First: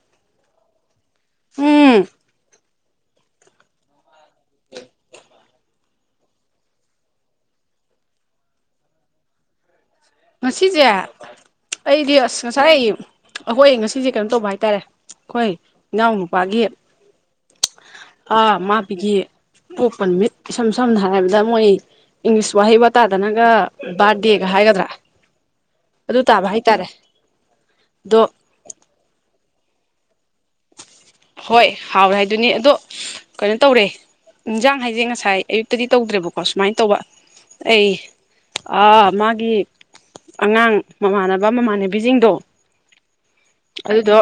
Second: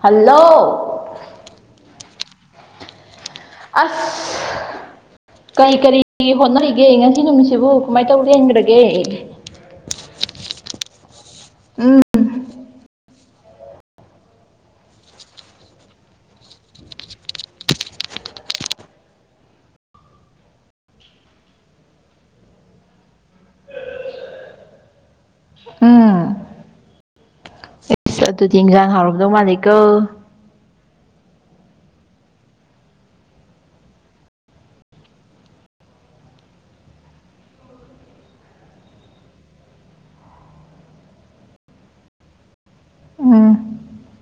hello ꯎꯝ ꯑꯁ ꯀꯔꯤ ꯀꯔꯤ ꯍꯣꯠꯅꯔꯤꯒꯦ ꯉꯁꯤ ꯅꯨꯃꯤꯠꯁꯤꯕꯨ ꯀꯃꯥꯏꯅ ꯇꯧꯔ ꯂꯦꯟꯈ꯭ꯔꯒꯦ ꯉꯁꯤꯖꯦ ꯎꯝ ꯑꯩꯗꯤ ꯑꯁ ꯉꯁꯥꯏ ꯑꯈꯣꯏ ꯉꯁꯤꯁꯦ ꯀꯩꯅꯣ ꯇꯧꯕ ꯍꯥꯏꯇꯥꯔꯦ ꯑꯩꯈꯣꯏ ꯏꯅꯥꯎꯅꯨꯄꯥꯒꯤ ꯑꯥ ꯃꯥꯕꯤꯒꯤ ꯄꯣꯛꯄ ꯅꯨꯃꯤꯠ ꯏꯁꯝ ꯁꯝꯅ ꯍꯥꯏꯔꯕꯗ ꯃꯣꯏ ꯏꯪꯂꯤꯁ ꯋꯥꯍꯩ ꯋꯥꯇꯥꯗꯅꯒ ꯕꯥꯔꯠꯗꯦ ꯒꯥ ꯍꯥꯏꯒꯗ꯭ꯔꯥ ꯑꯗꯨ ꯎꯝ ꯇꯥꯕ ꯍꯥꯏꯇꯥꯔꯦ ꯑꯗꯣ ꯑꯗꯨꯗꯤ ꯏꯟꯖꯥꯡ ꯍꯥꯎꯔꯝꯗꯧ ꯃꯥꯜꯂꯤꯀꯣ ꯍꯣꯏ ꯍꯥꯎꯔꯦ ꯍꯥꯏꯗꯨꯅꯤ ꯑꯗꯣ ꯀꯩꯅꯣ ꯇꯧꯔꯦ ꯏꯟꯖꯥꯡ ꯍꯥꯏꯁꯦ ꯉꯁꯥꯏ ꯑꯌꯨꯛꯇꯗꯤ ꯇꯧꯗ꯭ꯔꯦꯕꯀꯣ ꯁꯨꯃꯥꯏꯅ ꯇꯧꯕ ꯑꯩ ꯑꯥ ꯃꯥꯒꯤ ꯑꯉꯥꯡ ꯃꯃꯥꯟꯅꯕ ꯃꯃꯥꯟꯅꯕꯤꯁꯤꯡꯗꯣ ꯎꯝ ꯑꯗꯨꯗꯣ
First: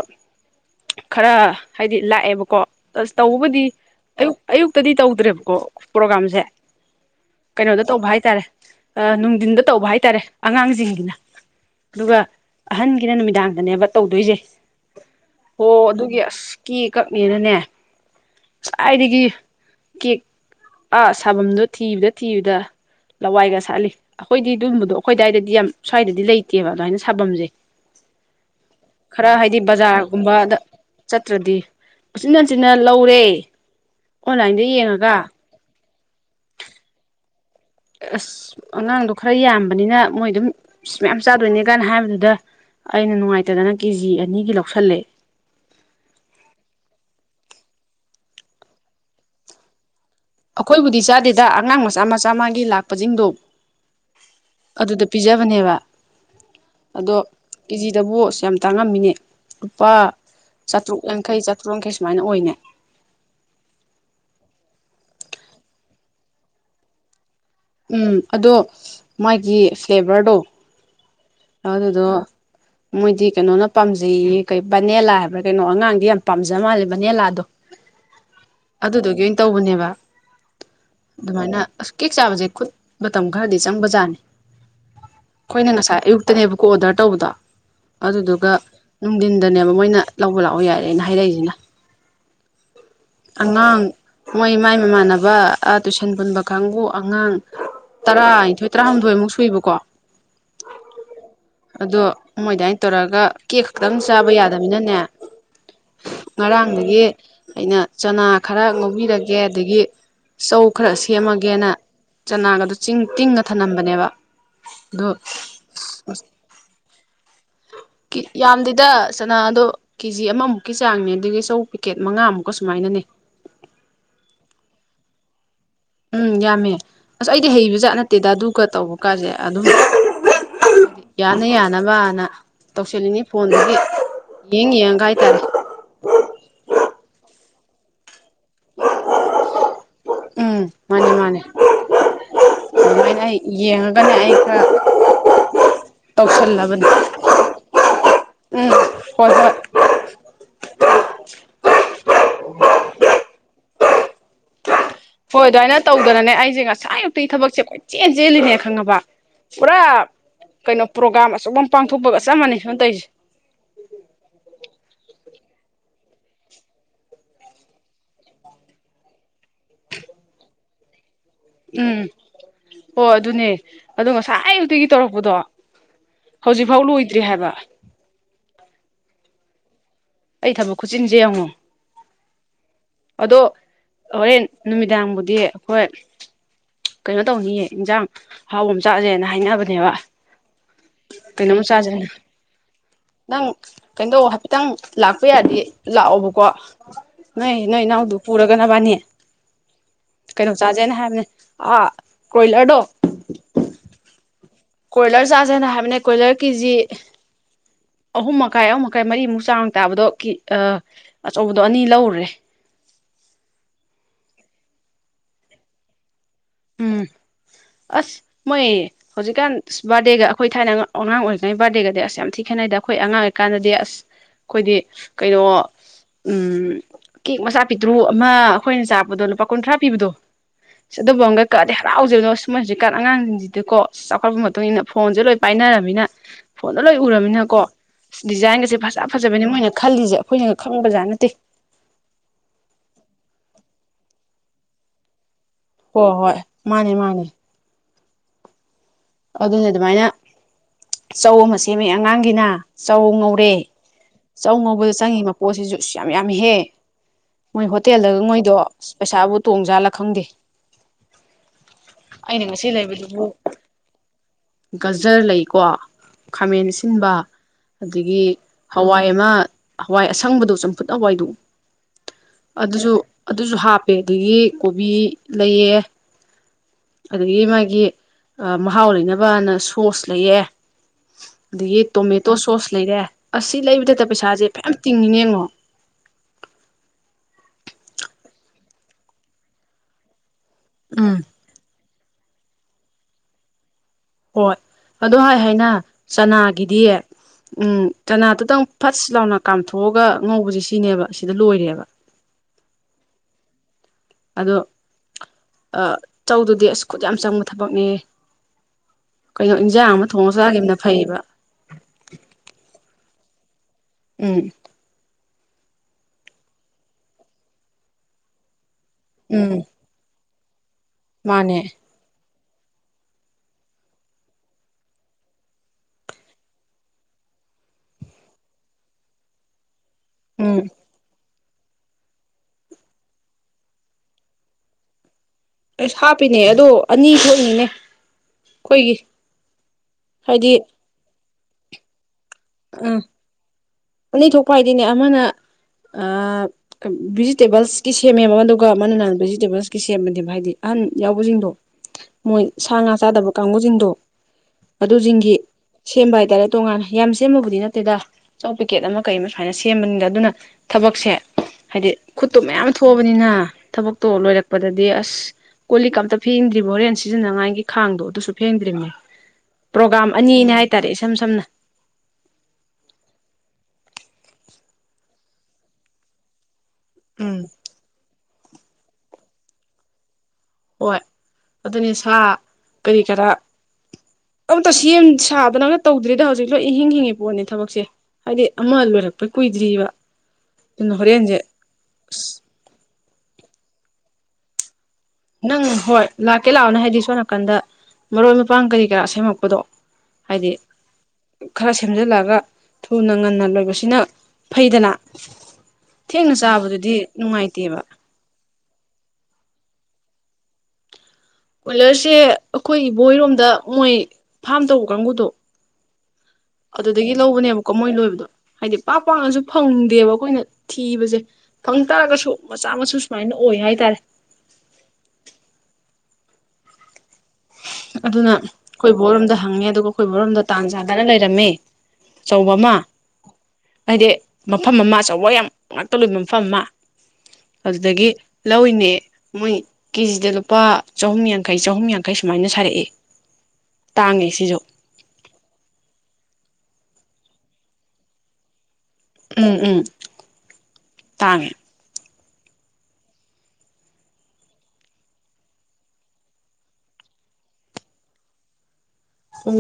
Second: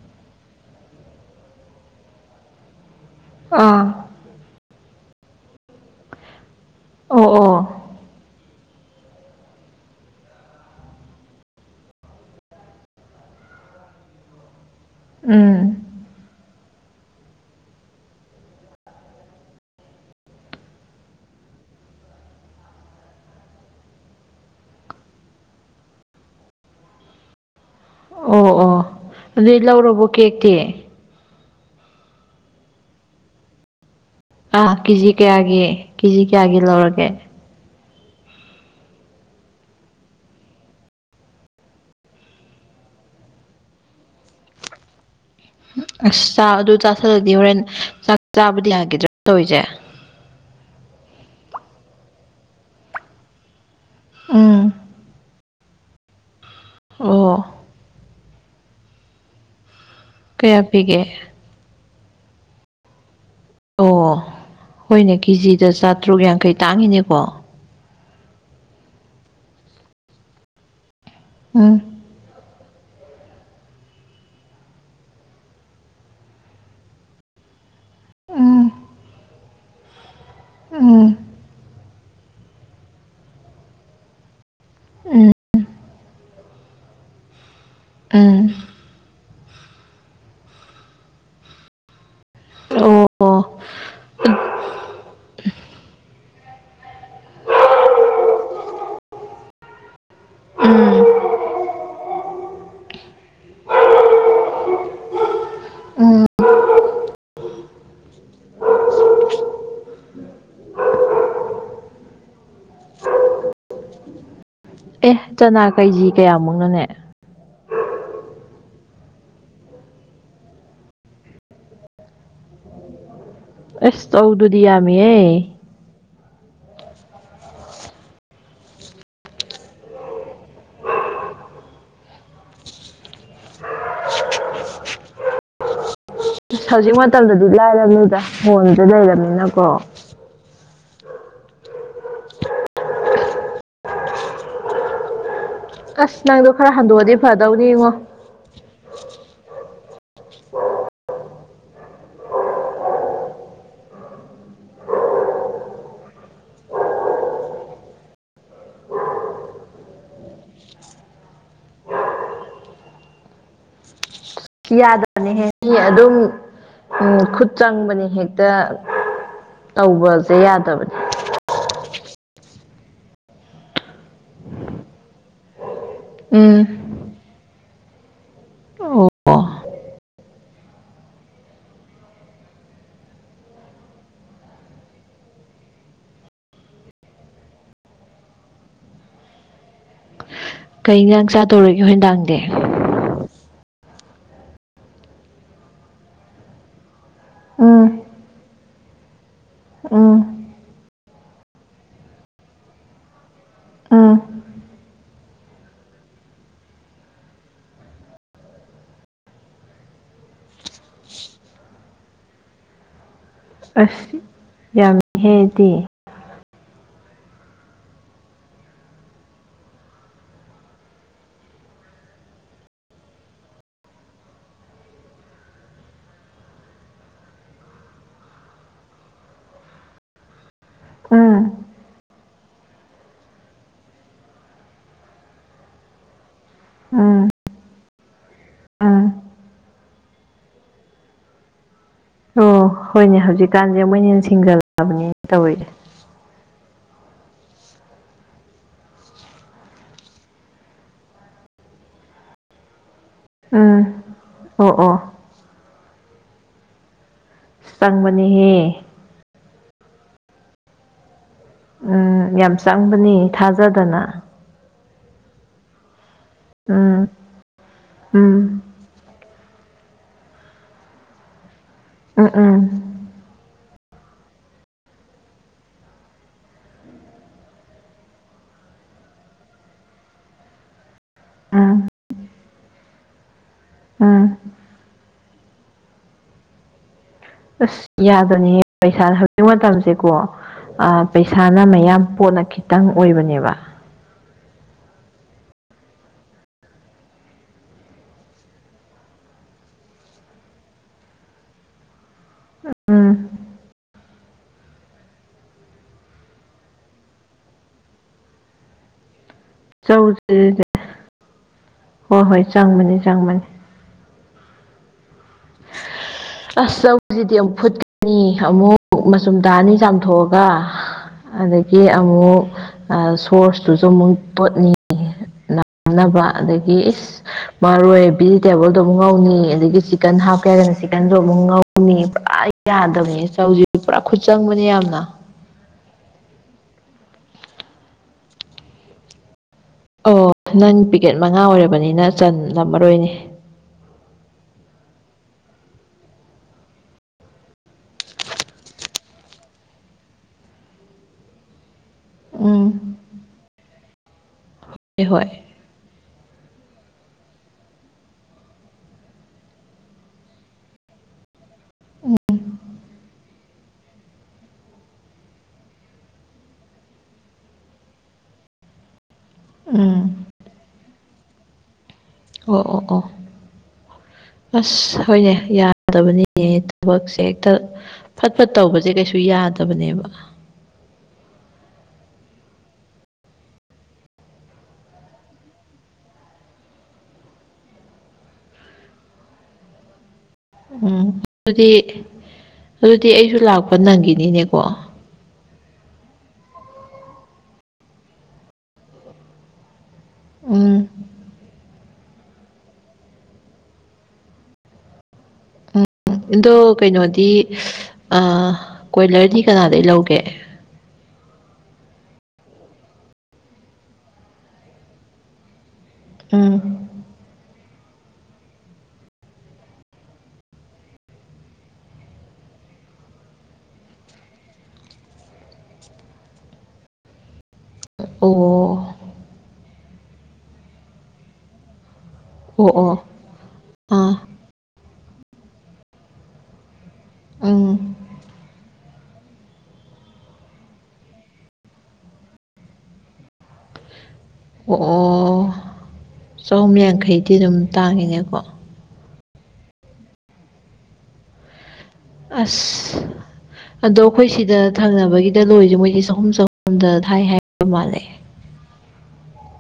ꯈꯔ ꯍꯥꯏꯗꯤ ꯂꯥꯛꯑꯦꯕꯀꯣ ꯑꯁ ꯇꯧꯕꯕꯨꯗꯤ ꯑꯥ ꯑꯌꯨꯛ ꯑꯌꯨꯛꯇꯗꯤ ꯇꯧꯗ꯭ꯔꯦꯕꯀꯣ ꯄ꯭ꯔꯣꯒꯥꯝꯁꯦ ꯑꯣ ꯑꯣ ꯀꯩꯅꯣꯗ ꯇꯧꯕ ꯍꯥꯏꯇꯥꯔꯦ ꯅꯨꯡꯊꯤꯟꯗ ꯇꯧꯕ ꯍꯥꯏꯇꯥꯔꯦ ꯑꯉꯥꯡꯁꯤꯡꯒꯤꯅ ꯑꯗꯨꯒ ꯑꯍꯟꯒꯤꯅ ꯅꯨꯃꯤꯗꯥꯡꯗꯅꯦꯕ ꯇꯧꯗꯣꯏꯁꯦ ꯍꯣ ꯎꯝ ꯑꯗꯨꯒꯤ ꯑꯁ ꯀꯦꯛ ꯀꯛꯅꯦꯅꯅꯦ ꯁꯥꯏꯗꯒꯤ ꯀꯦꯛ ꯑ ꯁꯥꯐꯝꯗꯣ ꯊꯤꯕꯗ ꯊꯤꯕꯗ ꯂꯋꯥꯏꯒ ꯁꯥꯠꯂꯤ ꯑꯩꯈꯣꯏꯗꯤ ꯑꯗꯨꯨꯝꯕꯗꯣ ꯑꯩꯈꯣꯏ ꯑꯗꯨꯋꯥꯏꯗꯗꯤ ꯌꯥꯝ ꯁ꯭ꯋꯥꯏꯗꯗꯤ ꯂꯩꯇꯦꯕ ꯑꯗꯨꯃꯥꯏꯅ ꯁꯥꯐꯝꯁꯦ ꯑꯣ ꯑꯣ ꯈꯔ ꯍꯥꯏꯗꯤ ꯑꯗꯨꯗꯤ ꯂꯧꯔꯕꯣ ꯀꯦꯛꯇꯤ ꯕꯖꯥꯔꯒꯨꯝꯕꯗ ꯆꯠꯇ꯭ꯔꯗꯤ ꯎꯆꯤꯟ ꯅꯥꯆꯤꯟꯅ ꯂꯧꯔꯦ ꯑꯣꯟꯂꯥꯏꯟꯗ ꯑꯥ ꯀꯦꯖꯤ ꯌꯦꯡꯉꯒ ꯀꯌꯥꯒꯤ ꯀꯦꯖꯤ ꯀꯌꯥꯒꯤ ꯂꯧꯔꯒꯦ ꯑꯁ ꯑꯉꯥꯡꯗꯣ ꯈꯔ ꯌꯥꯝꯕꯅꯤꯅ ꯃꯣꯏ ꯑꯗꯨꯝ ꯏꯁ ꯃꯌꯥꯝ ꯆꯥꯗꯣꯏꯅꯦ ꯀꯥꯏꯅ ꯍꯥꯏꯕꯗꯨꯗ ꯑꯩꯅ ꯅꯨꯡꯉꯥꯏꯇꯗꯅ ꯀꯦꯖꯤ ꯑꯅꯤꯒꯤ ꯂꯧꯁꯜꯂꯦ ꯑꯁ ꯆꯥ ꯑꯗꯨ ꯆꯥꯥꯁꯜꯂꯗꯤ ꯍꯣꯔꯦꯟ ꯆꯥꯛ ꯆꯥꯕꯗꯤ ꯌꯥꯈꯤꯗ꯭ꯔꯥ ꯇꯧꯔꯤꯁꯦ ꯑꯩꯈꯣꯏꯕꯨꯗꯤ ꯆꯥꯗꯦꯗ ꯑꯉꯥꯡ ꯃꯆꯥ ꯃꯆꯥ ꯃꯥꯒꯤ ꯂꯥꯛꯄꯁꯤꯡꯗꯣ ꯎꯝ ꯑꯗꯨꯗ ꯄꯤꯖꯕꯅꯦꯕ ꯑꯗꯣ ꯑꯣ ꯀꯦꯖꯤꯗꯕꯨ ꯑ ꯌꯥꯝ ꯇꯥꯡꯉꯝꯃꯤꯅꯦ ꯂꯨꯄꯥ ꯀꯌꯥ ꯆꯥꯇ꯭ꯔꯨꯛ ꯄꯤꯒꯦ ꯌꯥꯡꯈꯩ ꯈꯩ ꯁꯨꯃꯥꯏꯅ ꯑꯣꯏꯅꯦ ꯑꯣ ꯍꯣꯏꯅꯦ ꯀꯦꯖꯤꯗ ꯆꯥꯇ꯭ꯔꯨꯛ ꯌꯥꯡꯈꯩ ꯇꯥꯡꯉꯤꯅꯦꯀꯣ ꯎꯝ ꯑꯗꯣ ꯃꯥꯒꯤ ꯐ꯭ꯂꯦꯕꯔꯗꯣ ꯎꯝ ꯑꯗꯨꯗꯣ ꯃꯣꯏꯗꯤ ꯀꯩꯅꯣꯅ ꯄꯥꯝꯖꯩꯌꯦ ꯀꯩ ꯕꯅꯦꯂꯥ ꯍꯥꯏꯕ꯭ꯔꯥ ꯀꯩꯅꯣ ꯑꯉꯥꯡꯗꯤ ꯌꯥꯝ ꯄꯥꯝꯖ ꯃꯥꯜꯂꯦ ꯕꯅꯦꯂꯥꯗꯣ ꯎꯝ ꯑꯗꯨꯗꯨꯒꯤ ꯑꯣꯏꯅ ꯇꯧꯕꯅꯦꯕ ꯎꯝ ꯑꯗꯨꯃꯥꯏꯅ ꯑꯁ ꯀꯦꯛ ꯆꯥꯕꯁꯦ ꯈꯨꯠ ꯃꯇꯝ ꯈꯔꯗꯤ ꯆꯪꯕꯖꯥꯠꯅꯤ ꯎꯝ ꯑꯩꯈꯣꯏꯅ ꯉꯁꯥꯏ ꯑꯌꯨꯛꯇꯅꯦꯕꯀꯣ ꯑꯣꯗꯔ ꯇꯧꯕꯗꯣ ꯎꯝ ꯑꯗꯨꯗꯨꯒ ꯅꯨꯡꯊꯤꯟꯗꯅꯦꯕ ꯃꯣꯏꯅ ꯂꯧꯕ ꯂꯥꯛꯑꯣ ꯌꯥꯏꯔꯦꯅ ꯍꯥꯏꯔꯛꯏꯁꯤꯅ ꯑꯣ ꯑꯣ ꯑꯉꯪ ꯃꯣꯏ ꯃꯥꯏ ꯃꯃꯥꯟ ꯃꯃꯥꯟꯅꯕ ꯑ ꯇꯨꯏꯁꯟ ꯄꯨꯟꯕ ꯀꯥꯡꯕꯨ ꯑꯉꯥꯡ ꯇꯔꯥꯅꯤꯊꯣꯏ ꯇꯔꯥꯍꯨꯝꯗꯣꯏꯃꯨꯛ ꯁꯨꯏꯕꯀꯣ ꯎꯝ ꯑꯗꯣ ꯃꯣꯏ ꯑꯗꯥꯏꯅ ꯇꯧꯔꯛꯑꯒ ꯀꯦꯛ ꯈꯛꯇꯪ ꯆꯥꯕ ꯌꯥꯗꯕꯅꯤꯅꯅꯦ ꯎꯝ ꯉꯔꯥꯡꯗꯒꯤ ꯑꯩꯅ ꯆꯅꯥ ꯈꯔ ꯉꯧꯕꯤꯔꯒꯦ ꯑꯗꯒꯤ ꯆꯧ ꯈꯔ ꯁꯦꯝꯃꯒꯦꯅ ꯆꯅꯥꯒꯗꯨ ꯆꯤꯡ ꯇꯤꯡꯉ ꯊꯅꯝꯕꯅꯦꯕ ꯑꯗꯣ ꯑꯦ ꯆꯅꯥ ꯀꯩꯖꯤ ꯀꯌꯥꯃꯨꯛꯅꯣꯅꯦ ꯀꯤ ꯌꯥꯝꯗꯦꯗ ꯆꯅꯥ ꯗꯣ ꯀꯦꯖꯤ ꯑꯃꯃꯨꯛꯀꯤ ꯆꯥꯡꯅꯦ ꯑꯗꯨꯒꯤ ꯆꯧ ꯄꯤꯀꯦꯠ ꯃꯉꯥꯃꯨꯛꯀ ꯁꯨꯃꯥꯏꯅꯅꯦ ꯑꯦꯁ ꯆꯧꯗꯨꯗꯤ ꯌꯥꯝꯃꯦꯍꯦ ꯎꯝ ꯌꯥꯝꯃꯦ ꯑꯁ ꯑꯩꯗꯤ ꯍꯩꯕꯖꯥꯠ ꯅꯠꯇꯦꯗ ꯑꯗꯨꯒ ꯇꯧꯕ ꯀꯥꯖꯦ ꯑꯗꯨꯝ ꯌꯥꯅ ꯌꯥꯅꯕꯅ ꯇꯧꯁꯜꯂꯤꯅꯤ ꯐꯣꯟꯗꯒꯤ ꯌꯦꯡ ꯌꯦꯡꯉꯒ ꯍꯥꯏꯇꯥꯔꯦ ꯍꯧꯖꯤꯛ ꯃꯇꯝꯗꯗꯤ ꯂꯥꯏꯔꯕꯅꯤꯗ ꯐꯣꯟꯗꯨ ꯂꯩꯔꯕꯅꯤꯅꯀꯣ ꯎꯝ ꯃꯥꯅꯦ ꯃꯥꯅꯦ ꯑꯗꯨꯃꯥꯏꯅ ꯑꯩ ꯌꯦꯡꯉꯅꯦ ꯑꯩ ꯈꯔ ꯑꯁ ꯅꯪꯗꯣ ꯈꯔ ꯇꯧꯁꯜꯂꯕꯅꯦ ꯍꯟꯗꯣꯛꯑꯗꯤ ꯐꯗꯧꯅꯦ ꯏꯉꯣ ꯎꯝ ꯍꯣꯏ ꯍꯣꯏ [unintelligible] ꯍꯣꯏ ꯑꯗꯨꯃꯥꯏꯅ ꯇꯧꯗꯅꯅꯦ ꯑꯩꯁꯦ ꯉꯁꯥꯏ ꯑꯌꯨꯛꯇꯒꯤ ꯊꯕꯛꯁꯦ ꯀꯣꯏ ꯆꯦꯟ ꯆꯦꯜꯂꯤꯅꯦ ꯈꯪꯉꯕ ꯄꯨꯔꯥ ꯀꯩꯅꯣ ꯄ꯭ꯔꯣꯒ꯭ꯔꯥꯝ ꯑꯆꯧꯕ ꯑꯃ ꯄꯥꯡꯊꯣꯛꯄꯒ ꯆꯝ ꯃꯥꯟꯩ ꯁꯣꯝ ꯇꯩꯁꯦ ꯌꯥꯗꯕꯅꯤꯍꯦ ꯃꯤ ꯑꯗꯨꯝ ꯎꯝ ꯈꯨꯠ ꯆꯪꯕꯅꯦ ꯍꯦꯛꯇ ꯇꯧꯕꯁꯦ ꯌꯥꯗꯕꯅꯦ ꯎꯝ ꯍꯣ ꯑꯗꯨꯅꯦ ꯑꯗꯣ ꯉꯁꯥꯏ ꯑꯌꯨꯛꯇꯒꯤ ꯇꯧꯔꯛꯄꯗꯣ ꯎꯝ ꯍꯧꯖꯤꯛ ꯐꯥꯎ ꯂꯣꯏꯗ꯭ꯔꯤ ꯍꯥꯏꯕ ꯑꯣ ꯑꯩ ꯊꯕꯛ ꯈꯨꯠꯆꯤꯟꯁꯦ ꯌꯦꯡꯉꯣ ꯑꯗꯣ ꯍꯣꯔꯦꯟ ꯅꯨꯃꯤꯗꯥꯡꯕꯨꯗꯤ ꯑꯈꯣꯏ ꯀꯩꯅꯣ ꯇꯧꯅꯤꯌꯦ ꯏꯟꯖꯥꯡ ꯑꯍꯥꯎꯕ ꯑꯃ ꯆꯥꯥꯁꯦꯅ ꯍꯥꯏꯅꯕꯅꯦꯕ ꯀꯩ ꯏꯟꯖꯥꯡ ꯀꯩꯅꯣꯝꯃ ꯆꯥꯗꯧꯔꯒꯦ ꯆꯥꯁꯦ ꯍꯥꯏ ꯍꯦꯟꯗꯥꯡꯗꯤ [unintelligible] ꯅꯪ ꯀꯩꯅꯣ ꯇꯧꯋꯣ ꯍꯥꯏꯐꯦꯠꯇꯪ ꯂꯥꯛꯄ ꯌꯥꯔꯗꯤ ꯂꯥꯛꯑꯣꯕꯀꯣ ꯅꯣꯏ ꯅꯣꯏ ꯎꯝ ꯏꯅꯥꯎꯗꯨ ꯄꯨꯔꯒ ꯅꯕꯥꯅꯤ ꯎꯝ ꯀꯩꯅꯣ ꯆꯥꯖꯦꯅ ꯍꯥꯏꯕꯅꯦ ꯑꯥ ꯀ꯭ꯔꯣꯏꯂꯔꯗꯣ ꯑꯥ ꯀ꯭ꯔꯣꯏꯂꯔ ꯆꯥꯥꯁꯦꯅ ꯍꯥꯏꯕꯅꯦ ꯀꯣꯏꯂꯔ ꯀꯦꯖꯤ ꯑꯍꯨꯝ ꯃꯈꯥꯏ ꯑꯍꯨꯝ ꯃꯈꯥꯏ ꯃꯔꯤꯃꯨꯛ ꯆꯥꯡ ꯇꯥꯕꯗꯣ ꯀꯤ ꯑ ꯑꯆꯧꯕꯗꯣ ꯑꯅꯤ ꯂꯧꯔꯨꯔꯦ ꯑꯁ ꯌꯥꯝꯃꯤꯍꯦ ꯗꯤ ꯎꯝ [inaudible] ꯑꯁ ꯃꯣꯏ ꯍꯖꯤꯛꯀꯥꯟ ꯑꯁ ꯕꯥꯔꯗꯦꯒ ꯑꯈꯣꯏ ꯊꯥꯏꯅ ꯑꯉꯥ-ꯑꯉꯥꯡ ꯑꯣꯏꯔꯤꯉꯩꯀꯥꯟ ꯕꯥꯔꯗꯦꯒꯗꯤ ꯑꯁ ꯌꯥꯝ ꯊꯤ ꯈꯦꯠꯅꯩꯗ ꯈꯣꯏ ꯑꯉꯥꯡ ꯑꯣꯏꯔꯤꯀꯥꯟꯗꯗꯤ ꯑꯁ ꯑꯈꯣꯏꯗꯤ ꯀꯩꯅꯣ ꯎꯝ ꯀꯦꯛ ꯃꯆꯥ ꯄꯤꯛꯇ꯭ꯔꯨ ꯑꯃ ꯑꯈꯣꯏꯅ ꯆꯥꯔꯛꯄꯗꯣ ꯂꯨꯄꯥ ꯀꯨꯟꯊ꯭ꯔꯥ ꯄꯤꯕꯗꯣ ꯁꯤ ꯑꯗꯨꯒꯨꯝꯕ ꯑꯝꯒ [unintelligible] ꯎꯝ ꯀꯛꯑꯗꯤ ꯍꯔꯥꯎꯖꯕꯗꯣ ꯑꯁ ꯃꯣꯏ ꯍꯧꯖꯤꯛ ꯀꯥꯟ ꯑꯉꯥꯡꯁꯤꯡꯁꯤꯗꯤꯀꯣ ꯆꯥꯎꯈꯠꯄꯩ ꯃꯇꯨꯡ ꯏꯟꯅ ꯐꯣꯟꯁꯦ ꯂꯣꯏ ꯄꯥꯏꯅꯔꯕꯅꯤꯅ ꯐꯣꯟꯗ ꯂꯣꯏ ꯎꯝ ꯎꯔꯃꯤꯅꯀꯣ ꯗꯤꯖꯥꯏꯟꯒꯁꯦ ꯐꯖ ꯎꯝ ꯐꯖꯕꯤꯅꯤ ꯃꯣꯏꯅ ꯈꯜꯂꯤꯁꯦ ꯑꯩꯈꯣꯏꯅꯒ ꯈꯪꯕ ꯖꯥꯠ ꯅꯠꯇꯦ ꯑꯣ ꯍꯣꯏꯅꯦ ꯍꯧꯖꯤꯛꯀꯥꯟꯁꯦ ꯃꯣꯏꯅ ꯍꯦꯟ ꯁꯤꯡꯖꯜꯂꯛꯑꯕꯅꯤꯅꯦ ꯇꯧꯔꯤꯁꯦ ꯍꯣ ꯍꯣꯏ ꯃꯥꯅꯦ ꯃꯥꯅꯦ ꯑꯗꯨꯅꯦ ꯑꯗꯨꯃꯥꯏꯅ ꯆꯧ ꯑꯃ ꯁꯦꯝꯃꯦ ꯑꯉꯥꯡꯒꯤꯅ ꯆꯧ ꯉꯧ ꯔꯦ ꯎꯝ ꯆꯧ ꯑꯣ ꯑꯣ ꯉꯧꯕꯗ ꯆꯪꯉꯤꯕ ꯄꯣꯠꯁꯤꯁꯨ ꯌꯥꯝ ꯌꯥꯝꯃꯦꯍꯦ ꯃꯣꯏ ꯍꯣꯇꯦꯜꯗꯒ ꯉꯧꯏꯗꯣ ꯆꯪꯕꯅꯦꯍꯦ ꯄꯩꯁꯥꯕꯨ ꯇꯣꯡꯖꯥꯠꯂ ꯈꯪꯗꯦ ꯎꯝ ꯑꯩꯅ ꯌꯥꯝ ꯉꯁꯤ ꯆꯪꯕꯅꯦ ꯊꯥꯖꯗꯅ ꯒꯥꯖꯔ ꯂꯩꯀꯣ ꯈꯥꯃꯦꯟ ꯎꯝ ꯑꯁꯤꯟꯕ ꯑꯗꯒꯤ ꯎꯝ ꯍꯋꯥꯏ ꯑꯃ ꯍꯋꯥꯏ ꯑꯁꯪꯕꯗꯣ ꯆꯝꯐꯨꯠ ꯍꯋꯥꯏꯗꯣ ꯎꯝ ꯎꯝ ꯑꯗꯨꯁꯨ ꯑꯗꯨꯁꯨ ꯍꯥꯞꯄꯦ ꯑꯗꯒꯤ ꯀꯣꯕꯤ ꯂꯩꯌꯦ ꯑꯗꯒꯤ ꯃꯥꯒꯤ ꯃꯍꯥꯎ ꯂꯩꯅꯕꯅ ꯁꯣꯁ ꯂꯩꯌꯦ ꯎꯝ ꯑꯗꯒꯤ ꯇꯣꯃꯦꯇꯣ ꯁꯣꯁ ꯂꯩꯔꯦ ꯑꯁꯤ ꯂꯩꯕꯗꯇ ꯎꯝ ꯄꯩꯁꯥꯁꯦ ꯐꯩꯌꯥꯝ ꯇꯤꯡꯉꯤꯅꯦ ꯌꯦꯡꯉꯣ ꯑꯁ ꯌꯥꯗꯝꯅꯤꯍ‌ꯦ ꯄꯩꯁꯥ ꯍꯧꯖꯤꯛ ꯃꯇꯝꯁꯦꯀꯣ ꯑꯥ ꯎꯝ ꯄꯩ ꯁꯥꯅ ꯃꯌꯥꯝ ꯄꯣꯠꯅ ꯈꯤꯇꯪ ꯑꯣꯏꯕꯅꯦꯕ ꯍꯣꯏ ꯑꯗꯨ ꯍꯥꯏ ꯍꯥꯏꯅ ꯆꯅꯥꯒꯤꯗꯤ ꯎꯝ ꯆꯅꯥꯗꯨꯇꯪ ꯐꯁ ꯂꯥꯎꯅ ꯀꯥꯝꯊꯣꯛꯑꯒ ꯉꯧꯕꯖꯤ ꯁꯤꯅꯦꯕ ꯁꯤꯗ ꯂꯣꯏꯔꯦꯕ ꯎꯝ ꯑꯗꯣ ꯑ ꯆꯧꯗꯨꯗꯤ ꯑꯁ ꯈꯨꯠ ꯌꯥꯝ ꯆꯪꯕ ꯊꯕꯛꯅꯦꯍ‌ꯦ ꯀꯩꯅꯣ ꯏꯟꯖꯥꯡ ꯑꯃ ꯆꯧꯁꯦ ꯊꯣꯡꯉ ꯆꯥꯒꯤꯝꯅ ꯐꯩꯕ ꯍꯣꯏ ꯍꯣꯏ ꯆꯪꯕꯅꯤ ꯆꯪꯕꯅꯤ ꯎꯝ ꯑꯁ ꯆꯧꯖꯤꯗꯤ ꯑꯃꯨꯛ ꯐꯨꯠꯀꯅꯤ ꯑꯃꯨꯛ ꯃꯆꯨꯝ ꯎꯝ ꯇꯥꯅꯤ ꯆꯥꯝꯊꯣꯛꯑꯒ ꯃꯥꯅꯦ ꯑꯗꯒꯤ ꯑꯃꯨꯛ ꯑ‌ ꯁꯣꯔꯁꯇꯨꯁꯨ ꯑꯃꯨꯛ ꯇ‌ꯣꯠꯅꯤ ꯅꯝꯅꯕ ꯑꯗꯒꯤ ꯏꯁ ꯃꯔꯣꯏ ꯚꯤꯖꯤꯇꯦꯕꯜꯗꯨ ꯑꯃꯨꯛ ꯉꯧꯅꯤ ꯑꯗꯒꯤ ꯆꯤꯛꯀꯟ ꯍꯥꯞ ꯎꯝ ꯀꯥꯏꯗꯅ ꯆꯤꯛꯀꯟꯗꯨ ꯑꯃꯨꯛ ꯉꯧꯅꯤ ꯄꯨꯔꯥ ꯌꯥꯗꯕꯅꯦ ꯆꯧꯖꯤ ꯄꯨꯔꯥ ꯈꯨꯠꯆꯪꯕꯅꯤ ꯌꯥꯝꯅ ꯑꯁ ꯍꯥꯞꯄꯤꯅꯦ ꯑꯗꯣ ꯑꯅꯤ ꯊꯣꯛꯏꯅꯤꯅꯦ ꯑꯩꯈꯣꯏꯒꯤ ꯑꯣ ꯍꯥꯏꯗꯤ ꯅꯪ ꯄꯤꯀꯦꯠ ꯃꯉꯥ ꯑꯣꯏꯔꯕꯅꯤꯅ ꯑꯥ ꯆꯟꯂꯝꯃꯔꯣꯏꯅꯦ ꯑꯅꯤ ꯊꯣꯛꯄ ꯍꯥꯏꯗꯤꯅꯦ ꯑꯃꯅ ꯑ ꯀꯝ ꯚꯤꯖꯤꯇꯦꯕꯜꯁꯀꯤ ꯁꯦꯝꯃꯦꯕ ꯑꯗꯨꯒ ꯃꯥꯅꯅꯟ ꯚꯤꯖꯤꯇꯦꯕꯜꯁꯀꯤ ꯁꯦꯝꯕꯅꯦꯕ ꯍꯥꯏꯗꯤ ꯑꯍꯟ ꯌꯥꯎꯕꯖꯤꯡꯗꯣ ꯃꯣꯏ ꯎꯝ ꯁꯥ ꯉꯥ ꯆꯥꯗꯕ ꯀꯥꯡꯕꯨꯖꯤꯡꯗꯣ ꯍꯣꯏ ꯑꯗꯨꯖꯤꯡꯒꯤ ꯁꯦꯝꯕ ꯍꯥꯏꯇꯥꯔꯦ ꯇꯣꯉꯥꯟꯅ ꯌꯥꯝ ꯁꯦꯝꯕꯕꯨꯗꯤ ꯅꯠꯇꯦꯗ ꯆꯧ ꯄꯤꯀꯦꯠ ꯑꯃ ꯀꯩ ꯑꯃ ꯁ꯭ꯋꯥꯏꯅ ꯁꯦꯝꯕꯅꯤꯗ ꯑꯗꯨꯅ ꯊꯕꯛꯁꯦ ꯍꯥꯏꯗꯤ ꯈꯨꯠꯇꯨ ꯃꯌꯥꯝ ꯊꯣꯛꯑꯕꯅꯤꯅ ꯊꯕꯛꯇꯣ ꯂꯣꯏꯔꯛꯄꯗꯗꯤ ꯑꯁ ꯀꯣꯜꯂꯤꯛꯀ ꯑꯝꯇ ꯐꯦꯡꯗ꯭ꯔꯤꯕꯣ ꯍꯣꯔꯦꯟ ꯁꯤꯖꯤꯟꯅꯉꯥꯏꯒꯤ ꯈꯥꯡꯗꯣ ꯑꯗꯨꯁꯨ ꯐꯦꯡꯗ꯭ꯔꯤꯕꯅꯤ ꯄ꯭ꯔꯣꯒꯥꯝ ꯎꯝ ꯑꯅꯤꯅ‌ꯦ ꯍꯥꯏꯇꯥꯔꯦ ꯏꯁꯝ ꯁꯝꯅ ꯑꯣ ꯑꯣ ꯑꯣ ꯑꯁ ꯍꯣꯏꯅꯦ ꯌꯥꯗꯕꯅꯤꯅ‌ꯦ ꯊꯕꯛꯁꯦ ꯎꯝ ꯍꯦꯛꯇ ꯐꯠ ꯐꯠ ꯇꯧꯕꯖ‌ꯦ ꯀꯩꯁꯨ ꯌꯥꯗꯕꯅꯦꯕ ꯍꯣꯏ ꯑꯗꯨꯅꯤ ꯁꯥ ꯀꯔꯤ ꯀꯔꯥ ꯑꯝꯇ ꯁꯦꯝ ꯁꯥꯗꯅꯒ ꯇꯧꯗ꯭ꯔꯤꯗꯥ ꯍꯧꯖꯤꯛ ꯂꯣꯏ ꯏꯍꯤꯡ ꯍꯤꯡꯉꯤ ꯄꯣꯠꯅꯦ ꯊꯕꯛꯁꯦ ꯍꯥꯏꯗꯤ ꯑꯃ ꯂꯣꯏꯔꯛꯄꯩ ꯀꯨꯏꯗ꯭ꯔꯤꯕ ꯑꯗꯨꯅ ꯎꯝ ꯍꯣꯔꯦꯟꯁꯦ ꯑꯗꯨꯗꯤ ꯑꯗꯨꯗꯤ ꯑꯩꯁꯨ ꯂꯥꯛꯄ ꯅꯪꯒꯤꯅꯤꯅꯦꯀꯣ ꯅꯪ ꯍꯣꯏ ꯂꯥꯛꯀꯦ ꯂꯥꯛꯑꯣꯅꯦ ꯍꯥꯏꯗꯤ ꯁꯣꯟ ꯅꯥꯀꯟꯗ ꯃꯔꯣꯏ ꯃꯄꯥꯡ ꯀꯔꯤ ꯀꯔꯥ ꯁꯦꯝꯃꯛꯄꯗꯣ ꯍꯥꯏꯗꯤ ꯎꯝ ꯈꯔ ꯁꯦꯝꯖꯤꯜꯂꯛꯑꯒ ꯊꯨꯅ ꯉꯟꯅ ꯂꯣꯏꯕꯁꯤꯅ ꯐꯩꯗꯅ ꯊꯦꯡꯅ ꯏꯟꯗꯣ ꯆꯥꯕꯗꯨꯗꯤ ꯀꯩꯅꯣꯗꯤ ꯅꯨꯡꯉꯥꯏꯇꯦꯕ ꯑꯥ ꯀꯣꯏꯂꯔꯗꯤ ꯀꯅꯥꯗꯩ ꯂꯧꯒꯦ ꯀꯣꯏꯂꯔꯁꯦ ꯑꯩꯈꯣꯏꯒꯤ ꯕꯣꯏꯔꯣꯝꯗ ꯃꯣꯏ ꯐꯥꯝ ꯇꯧꯕ ꯀꯥꯡꯕꯨꯗꯣ ꯎꯝ ꯑꯗꯨꯗꯒꯤ ꯂꯧꯕꯅꯦꯕꯀꯣ ꯃꯣꯏ ꯂꯣꯏꯕꯗꯣ ꯍꯥꯏꯗꯤ ꯄꯥꯛ ꯄꯥꯛꯅꯁꯨ ꯐꯪꯗꯦꯕ ꯑꯩꯈꯣꯏꯅ ꯊꯤꯕꯖ‌ꯦ ꯐꯪ ꯇꯥꯔꯒꯁꯨ ꯃꯆꯥ ꯃꯁꯨ ꯁꯨꯃꯥꯏꯅ ꯑꯣꯏ ꯍꯥꯏꯇꯥꯔꯦ ꯑꯗꯨꯅ ꯑꯩꯈꯣꯏ ꯑꯣ ꯕ‌ꯣꯆꯔꯣꯝꯗ ꯍꯪꯉꯦ ꯑꯗꯨꯒ ꯑꯩꯈꯣꯏ ꯕꯣꯔꯣꯝꯗ ꯇꯥꯟ ꯆꯥꯗꯅ ꯂꯩꯔꯝꯃꯦ ꯑꯆꯧꯕ ꯑꯣ ꯑꯃ ꯑꯣ ꯍꯥꯏꯗꯤ ꯑꯥ ꯃꯐꯝ ꯑꯃ ꯑꯆꯧꯕ ꯌꯥꯝ ꯉꯥꯛꯇ ꯂꯣꯏꯕ ꯃꯐꯝ ꯑꯃ ꯎꯝ ꯑꯗꯨꯗꯒꯤ ꯂꯧꯋꯤꯅꯦ ꯃꯣꯏ ꯀꯦꯖꯤꯗ ꯂꯨꯄꯥ ꯆꯍꯨꯝ ꯌꯥꯡꯈꯩ ꯆꯍꯨꯝ ꯌꯥꯡꯈꯩ ꯁꯨꯃꯥꯏꯅ ꯁꯥꯔꯛꯑꯦ ꯇꯥꯡꯉꯦ ꯁꯤꯖꯨ ꯑꯣ ꯑꯣ ꯆꯍꯨꯝ ꯌꯥꯡꯈꯩꯗꯤ ꯑꯗꯨꯝ ꯇꯥꯡꯉꯤꯅꯦꯀꯣ ꯎꯝ ꯎꯝ ꯇꯥꯡꯉꯦ ꯑꯁ ꯑꯗꯣ ꯑꯩꯈꯣꯏ ꯁꯤꯗ ꯊꯪꯅꯕꯒꯤꯗ ꯂꯣꯏꯔꯤꯖꯦ ꯃꯣꯏꯗꯤ ꯆꯍꯨꯝ ꯆꯍꯨꯝꯗ ꯊꯥꯏ ꯍꯥꯏꯕ ꯃꯥꯜꯂꯦ ꯎꯝ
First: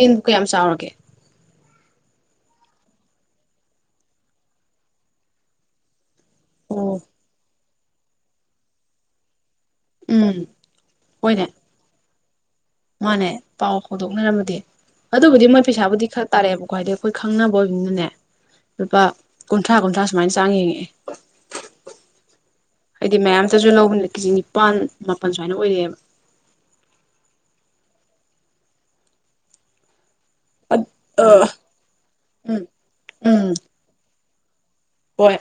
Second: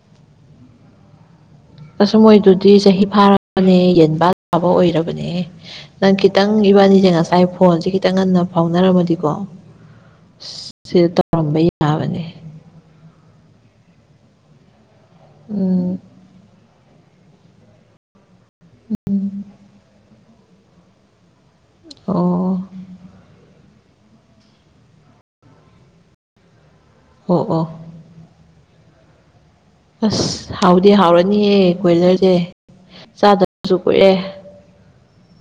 ꯌꯦꯟꯕꯨ ꯀꯌꯥꯝ ꯆꯥꯎꯔꯒꯦ ꯑꯁ ꯃꯣꯏꯗꯨꯗꯤ ꯆꯍꯤ ꯐꯥꯔꯕꯥꯅꯦꯍꯦ ꯌꯦꯟꯕꯥ ꯂꯥꯕ ꯑꯣꯏꯔꯕꯅꯦꯍꯦ ꯅꯪ ꯈꯤꯇꯪ ꯑꯣ ꯏꯕꯥꯟꯅꯤꯖꯦ ꯉꯁꯥꯏ ꯐꯣꯟꯖꯦ ꯈꯤꯇꯪ ꯉꯟꯅ ꯐꯥꯎꯅꯔꯝꯃꯗꯤꯀꯣ ꯎꯝ ꯁꯤꯗ ꯍꯣꯏꯅꯦ ꯇꯧꯔꯝꯕ ꯌꯥꯕꯅꯦ ꯃꯥꯅꯦ ꯄꯥꯎ ꯍꯣꯗꯣꯛꯅꯔꯝꯃꯗꯤ ꯑꯗꯨꯕꯨꯗꯤ ꯃꯣꯏ ꯎꯝ ꯄꯩꯁꯥꯕꯨꯗꯤ ꯈ꯭ꯔ ꯇꯥꯔꯛꯑꯦꯕꯀꯣ ꯍꯥꯏꯗꯤ ꯑꯩꯈꯣꯏ ꯈꯪꯅꯕ ꯑꯣꯏꯕꯅꯤꯅꯅꯦ ꯂꯨꯄꯥ ꯀꯨꯟꯊ꯭ꯔꯥ ꯀꯨꯟꯊ꯭ꯔꯥ ꯁꯨꯃꯥꯏꯅ ꯆꯥꯡ ꯌꯦꯡꯉꯛꯑꯦ ꯑꯣ ꯍꯥꯏꯗꯤ ꯃꯌꯥꯝꯇꯥꯖꯨ ꯂꯧꯕꯅꯤꯅ ꯀꯦꯖꯤ ꯅꯤꯄꯥꯥꯟ ꯃꯥꯄꯜ ꯁꯨꯃꯥꯏꯅ ꯑꯣꯏꯔꯛ ꯑꯦꯕ ꯑꯣ ꯑꯣ ꯑꯁ ꯍꯥꯎꯗꯤ ꯑ ꯍꯥꯎꯔꯅꯤꯍꯦ ꯀꯣꯏꯂꯔꯖꯦ ꯎꯝ ꯎꯝ ꯆꯥꯗꯕꯁꯨ ꯀꯨꯏꯔꯦ ꯍꯣꯏ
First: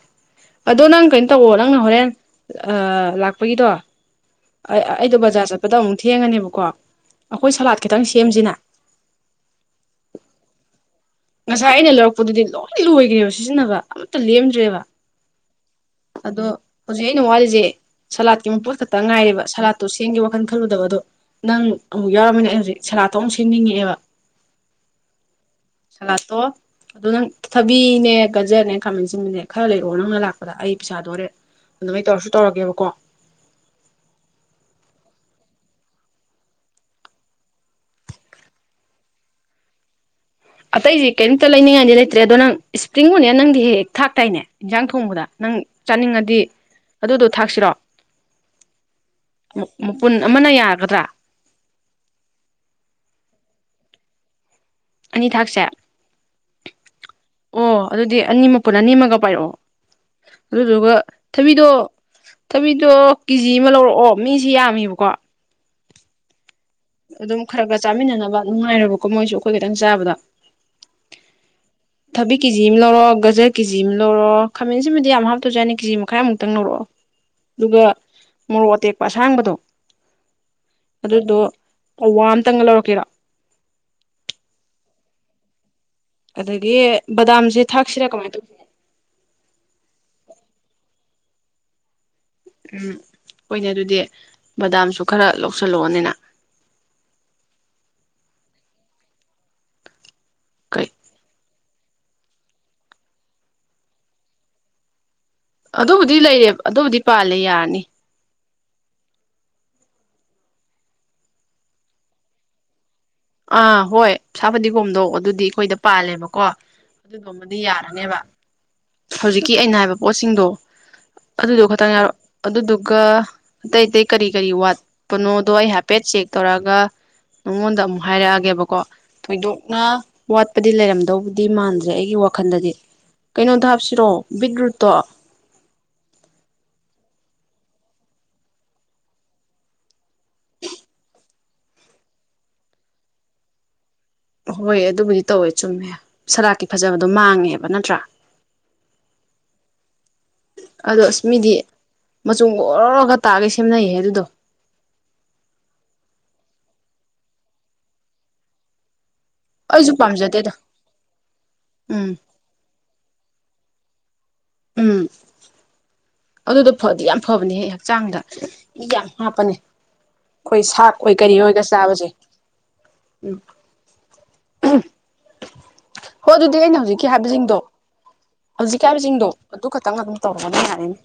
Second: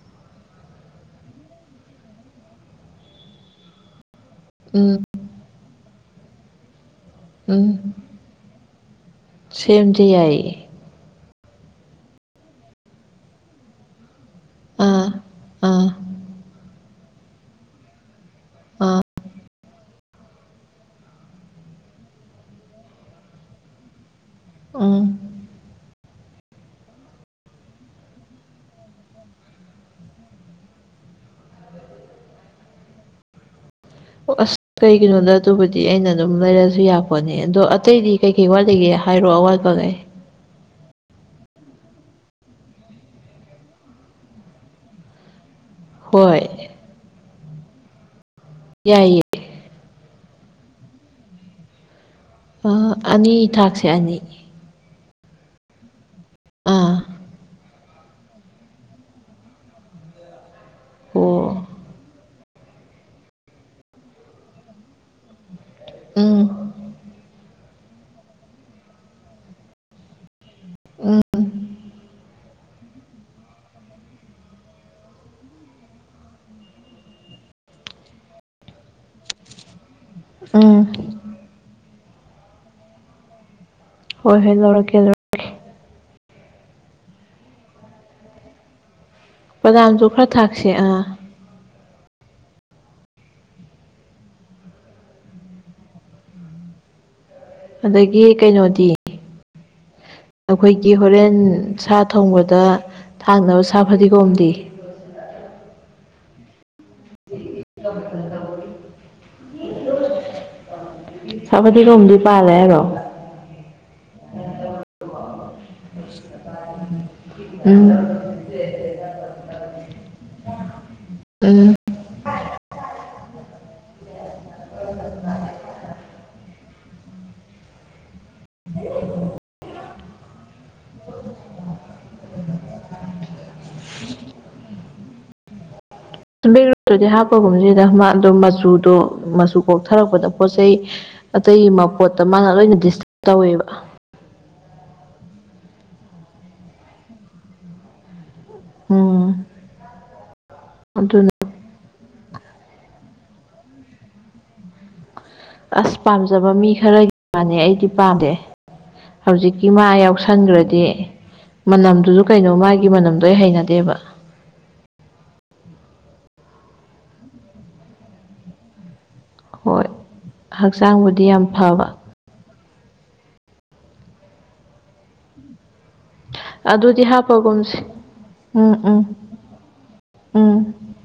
ꯑꯗꯣ ꯅꯪ ꯀꯩꯅꯣ ꯇꯧꯑꯣ ꯅꯪꯅ ꯍꯣꯔꯦꯟ ꯑ ꯂꯥꯛꯄꯒꯤꯗꯣ ꯎꯝ ꯑ-ꯑꯩꯗꯣ ꯕꯖꯥꯔ ꯆꯠꯄꯗ ꯑꯃꯨꯛ ꯊꯦꯡꯉꯅꯦꯕꯀꯣ ꯑꯩꯈꯣꯏ ꯁꯂꯥꯠ ꯈꯤꯇꯪ ꯁꯦꯝꯖꯤꯅ ꯁꯦꯝꯖꯦ ꯌꯥꯏꯌꯦ ꯉꯁꯥꯏ ꯑꯩꯅ ꯂꯧꯔꯛꯄꯗꯨꯗꯤ ꯂꯣꯏ ꯂꯣꯏꯒ꯭ꯔꯦꯕ ꯁꯤꯖꯤꯟꯅꯕ ꯑꯃꯠꯇ ꯂꯦꯝꯗ꯭ꯔꯦꯕ ꯑꯥ ꯑꯥ ꯑꯗꯣ ꯍꯨꯖꯤꯛ ꯑꯩꯅ ꯋꯥꯔꯤꯖꯦ ꯁꯂꯥꯠ ꯀꯤ ꯃꯄꯣꯠ ꯈꯇꯪ ꯉꯥꯏꯔꯦꯕ ꯁꯂꯥꯗꯇꯣ ꯁꯦꯝꯒꯦ ꯋꯥꯈꯜ ꯈꯜꯂꯨꯗꯕ ꯑꯗꯣ ꯅꯪ ꯑꯃꯨꯛ ꯌꯥꯎꯔꯝꯃꯤꯅ ꯑꯩ ꯍꯧꯖꯤꯛ ꯁꯦꯂꯥꯗꯇꯣ ꯑꯃꯨꯛ ꯁꯦꯝꯅꯤꯡꯉꯛꯑꯦꯕ ꯎꯝ ꯁꯂꯥꯗꯇꯣ ꯑꯗꯣ ꯅꯪ ꯊꯕꯤꯅꯦ ꯒꯖꯔꯅꯦ ꯈꯥꯃꯟꯁꯤꯟꯕꯤꯅꯦ ꯈꯔ ꯂꯩꯔꯛꯑꯣ ꯅꯪꯅ ꯂꯥꯛꯄꯗ ꯑꯩ ꯄꯩꯁꯥꯗꯣ ꯍꯣꯔꯦꯟ ꯑꯗꯨꯃꯥꯏꯅ ꯇꯧꯔꯁꯨ ꯇꯧꯔꯒꯦꯕꯀꯣ ꯑꯣ ꯑꯁ ꯀꯩꯒꯤꯅꯣꯗ ꯑꯗꯨꯕꯨꯗꯤ ꯑꯩꯅ ꯑꯗꯨꯝ ꯂꯩꯔꯛ ꯑꯁꯨ ꯌꯥꯄꯣꯠꯅꯤ ꯑꯗꯣ ꯑꯇꯩꯗꯤ ꯀꯩꯀꯩ ꯋꯥꯠ ꯂꯤꯒꯦ ꯍꯥꯏꯔꯛ ꯑꯣ ꯑꯋꯥꯠꯄꯒꯩ ꯑꯇꯩꯗꯤ ꯀꯩꯝꯇ ꯂꯩꯅꯤꯡꯉꯥꯏꯗꯤ ꯂꯩꯇ꯭ꯔꯦ ꯑꯗꯣ ꯅꯪ ꯁꯄ꯭ꯔꯤꯡ ꯑꯣꯅꯤꯌꯟ ꯅꯪꯗꯤ ꯍꯦꯛ ꯍꯦꯛ ꯊꯥꯛꯇꯥꯏꯅꯦ ꯏꯟꯖꯥꯡ ꯊꯣꯡꯕꯗ ꯅꯪ ꯆꯥꯅꯤꯡꯉꯗꯤ ꯍꯣꯏ ꯑꯗꯨꯗꯣ ꯊꯥꯛꯁꯤꯔꯣ ꯌꯥꯏꯌꯦ ꯃꯥ ꯃ-ꯃꯄꯨꯟ ꯑꯃꯅ ꯌꯥꯒꯗ꯭ꯔꯥ ꯑꯥ ꯑꯅꯤ ꯊꯥꯛꯁꯦ ꯑꯅꯤ ꯑꯅꯤ ꯊꯥꯛꯁꯦ ꯑꯥ ꯑꯣ ꯑꯗꯨꯗꯤ ꯑꯅꯤ ꯃꯄꯨꯨꯟ ꯑꯅꯤꯃꯒ ꯄꯥꯏꯔꯛꯑꯣ ꯑꯗꯨꯗꯨꯒ ꯊꯕꯤꯗꯣ ꯊꯕꯤꯗꯣ ꯀꯤꯖꯤ ꯑꯃ ꯂꯧꯔꯛꯑꯣ ꯃꯤꯖꯤ ꯌꯥꯝꯃꯤꯕꯀꯣ ꯎꯝ ꯑꯗꯨꯝ ꯈꯔ ꯈꯔ ꯆꯥꯃꯤꯟꯅꯅꯕ ꯅꯨꯡꯉꯥꯏꯔꯣꯏꯕꯀꯣ ꯃꯣꯏꯖꯨ ꯑꯈꯣꯏ ꯈꯇꯪ ꯆꯥꯕꯗ ꯎꯝ ꯊꯕꯤ ꯀꯦꯖꯤꯝꯃ ꯂꯧꯔꯛꯑꯣ ꯒꯖꯔ ꯀꯦꯖꯤꯝꯃ ꯂꯧꯔꯛꯑꯣ ꯈꯥꯃꯦꯟꯁꯤꯟꯕꯤꯗꯤ ꯌꯥꯝ ꯍꯥꯞꯇ꯭ꯔꯖꯨ ꯌꯥꯅꯤ ꯀꯦꯖꯤ ꯃꯈꯥꯏꯃꯨꯛꯇꯪ ꯂꯧꯔꯛꯑꯣ ꯑꯗꯨꯒ ꯃꯣꯔꯣꯛ ꯑꯇꯦꯛꯄ ꯑꯁꯥꯡꯕꯗꯣ ꯑꯗꯨꯗꯣ ꯎꯝ ꯄꯋꯥ ꯑꯝꯇꯪꯒ ꯂꯧꯔꯛꯀꯦꯔꯣ ꯍꯣꯏ ꯍꯣꯏ ꯂꯧꯔꯛꯀꯦ ꯂꯧꯔꯛ ꯑꯗꯒꯤ ꯕꯗꯥꯝꯖꯦ ꯊꯥꯛꯁꯤꯔꯥ ꯀꯃꯥꯏꯅ ꯇꯧꯗꯣꯏꯅꯣ ꯕꯗꯥꯝꯁꯨ ꯈ꯭ꯔ ꯊꯥꯛꯁꯦ ꯑꯥ ꯎꯝ ꯍꯣꯏꯅꯦ ꯑꯗꯨꯗꯤ ꯕꯗꯥꯝꯁꯨ ꯈꯔ ꯂꯧꯁꯜꯂꯛꯑꯣꯅꯦ ꯅ ꯑꯗꯒꯤ ꯀꯩꯅꯣꯗꯤ ꯀꯩ ꯑꯈꯣꯏꯒꯤ ꯍꯣꯔꯦꯟ ꯁꯥ ꯊꯣꯡꯕꯗ ꯊꯥꯡꯅꯕ ꯁꯥ ꯐꯗꯤꯒꯣꯝꯗꯤ ꯑꯗꯨꯕꯨꯗꯤ ꯂꯩꯔꯦ ꯑꯗꯨꯕꯨꯗꯤ ꯄꯥꯜꯂꯦ ꯌꯥꯔꯅꯤ [inaudible] ꯁꯥ ꯐꯗꯤꯒꯣꯝꯗꯤ ꯄꯥꯜꯂꯦ ꯍꯥꯏꯔꯣ ꯑꯥ ꯍꯣꯏ ꯁꯥ ꯐꯗꯤꯒꯣꯝꯗꯣ ꯑꯗꯨꯗꯤ ꯑꯩꯈꯣꯏꯗ ꯄꯥꯜꯂꯦꯕꯀꯣ ꯑꯗꯨꯗꯣ ꯑꯃꯗꯤ ꯎꯝ ꯌꯥꯔꯅꯦꯕ ꯍꯧꯖꯤꯛꯀꯤ ꯑꯩꯅ ꯍꯥꯏꯕ ꯄꯣꯠꯁꯤꯡꯗꯣ ꯑꯗꯨꯗꯣ ꯎꯝ ꯈꯛꯇꯪ ꯍꯥꯏꯔꯣ ꯑꯗꯨꯗꯨꯒ ꯑꯇꯩ ꯑꯇꯩ ꯀꯔꯤ ꯀꯔꯤ ꯋꯥꯠꯄ ꯅꯣꯗꯣ ꯑꯩ ꯍꯥꯏꯐꯦꯠ ꯆꯦꯛ ꯇꯧꯔꯛꯑꯒ ꯅꯥꯉꯣꯟꯗ ꯑꯃꯨꯛ ꯍꯥꯏꯔꯛꯑꯒꯦꯕꯀꯣ ꯊꯣꯏꯗꯣꯛꯅ ꯋꯥꯠꯄꯗꯤ ꯂꯩꯔꯝꯗꯧꯕꯨ ꯗꯤ ꯃꯥꯟꯗ꯭ꯔꯦ ꯑꯩꯒꯤ ꯋꯥꯈꯟꯗꯗꯤ ꯀꯩꯅꯣꯗꯣ ꯍꯥꯞꯁꯤꯔꯣ ꯕꯤꯠ ꯔꯨꯠꯇꯣ [unintelligible] ꯍꯥꯞꯄꯒꯨꯝꯖꯤꯗ ꯃꯥ ꯑꯗꯨ ꯃꯆꯨꯗꯣ ꯃꯆꯨ ꯀꯣꯛꯊꯔꯛꯄꯗ ꯄꯣꯠ ꯆꯩꯩ ꯑꯇꯩ ꯃꯄꯣꯠꯇ ꯃꯥꯅ ꯂꯣꯏꯅ ꯗꯤꯁ [unintelligible] ꯇꯧꯋꯦꯕ ꯍꯣꯏ ꯑꯗꯨꯕꯨꯗꯤ ꯇꯧꯋꯦ ꯆꯨꯝꯃꯦ ꯁꯂꯥꯛꯀꯤ ꯐꯖꯕꯗꯣ ꯃꯥꯡꯉꯦꯕ ꯅꯠꯇ꯭ꯔꯥ ꯎꯝ ꯑꯗꯣ ꯑꯁ ꯑꯗꯨꯅ ꯃꯤꯗꯤ ꯃꯆꯨꯝ ꯑꯣꯔꯔꯣꯒ ꯇꯥꯒꯩ ꯁꯦꯝꯅꯩꯌꯦ ꯑꯗꯨꯗꯣ ꯑꯁ ꯄꯥꯝꯖꯕ ꯃꯤ ꯈꯔꯒꯤ ꯅꯦ ꯑꯩꯗꯤ ꯄꯥꯝꯗꯦ ꯍꯧꯖꯤꯛꯀꯤ ꯃꯥ ꯑꯩꯁꯨ ꯄꯥꯝꯖꯗꯦꯗ ꯌꯥꯎꯁꯟꯒ꯭ꯔꯗꯤ ꯎꯝ ꯃꯅꯝꯗꯨꯖꯨ ꯀꯩꯅꯣ ꯃꯥꯒꯤ ꯃꯅꯝꯗꯣ ꯑꯩ ꯍꯩꯅꯗꯦꯕ ꯎꯝ ꯑꯗꯨꯗꯣ ꯐꯗꯤ ꯌꯥꯝ ꯐꯕꯅꯦꯍꯦ ꯍꯛꯆꯥꯡꯗ ꯏ ꯌꯥꯝ ꯍꯥꯞꯄꯅꯦ ꯍꯣꯏ ꯑꯩꯈꯣꯏ ꯁꯥꯛ ꯑꯣꯏ ꯍꯛꯆꯥꯡꯕꯨꯗꯤ ꯀꯔꯤ ꯌꯥꯝ ꯑꯣꯏꯒ ꯐꯕ ꯆꯥꯕꯖꯦ ꯎꯨ ꯑꯍꯥ ꯍꯣ ꯑꯗꯨꯗꯤ ꯑꯩꯅ ꯍꯧꯖꯤꯛꯀꯤ ꯍꯥꯏꯕꯖꯤꯡꯗꯣ ꯎꯝ ꯍꯧꯖꯤꯛꯀꯤ ꯎꯝ ꯍꯥꯏꯕꯖꯤꯡꯗꯣ ꯑꯗꯨ ꯈꯛꯇꯪ ꯑꯗꯨꯝ ꯇꯧꯔꯑꯣꯅꯦ ꯎꯝ ꯌꯥꯔꯦꯅꯦ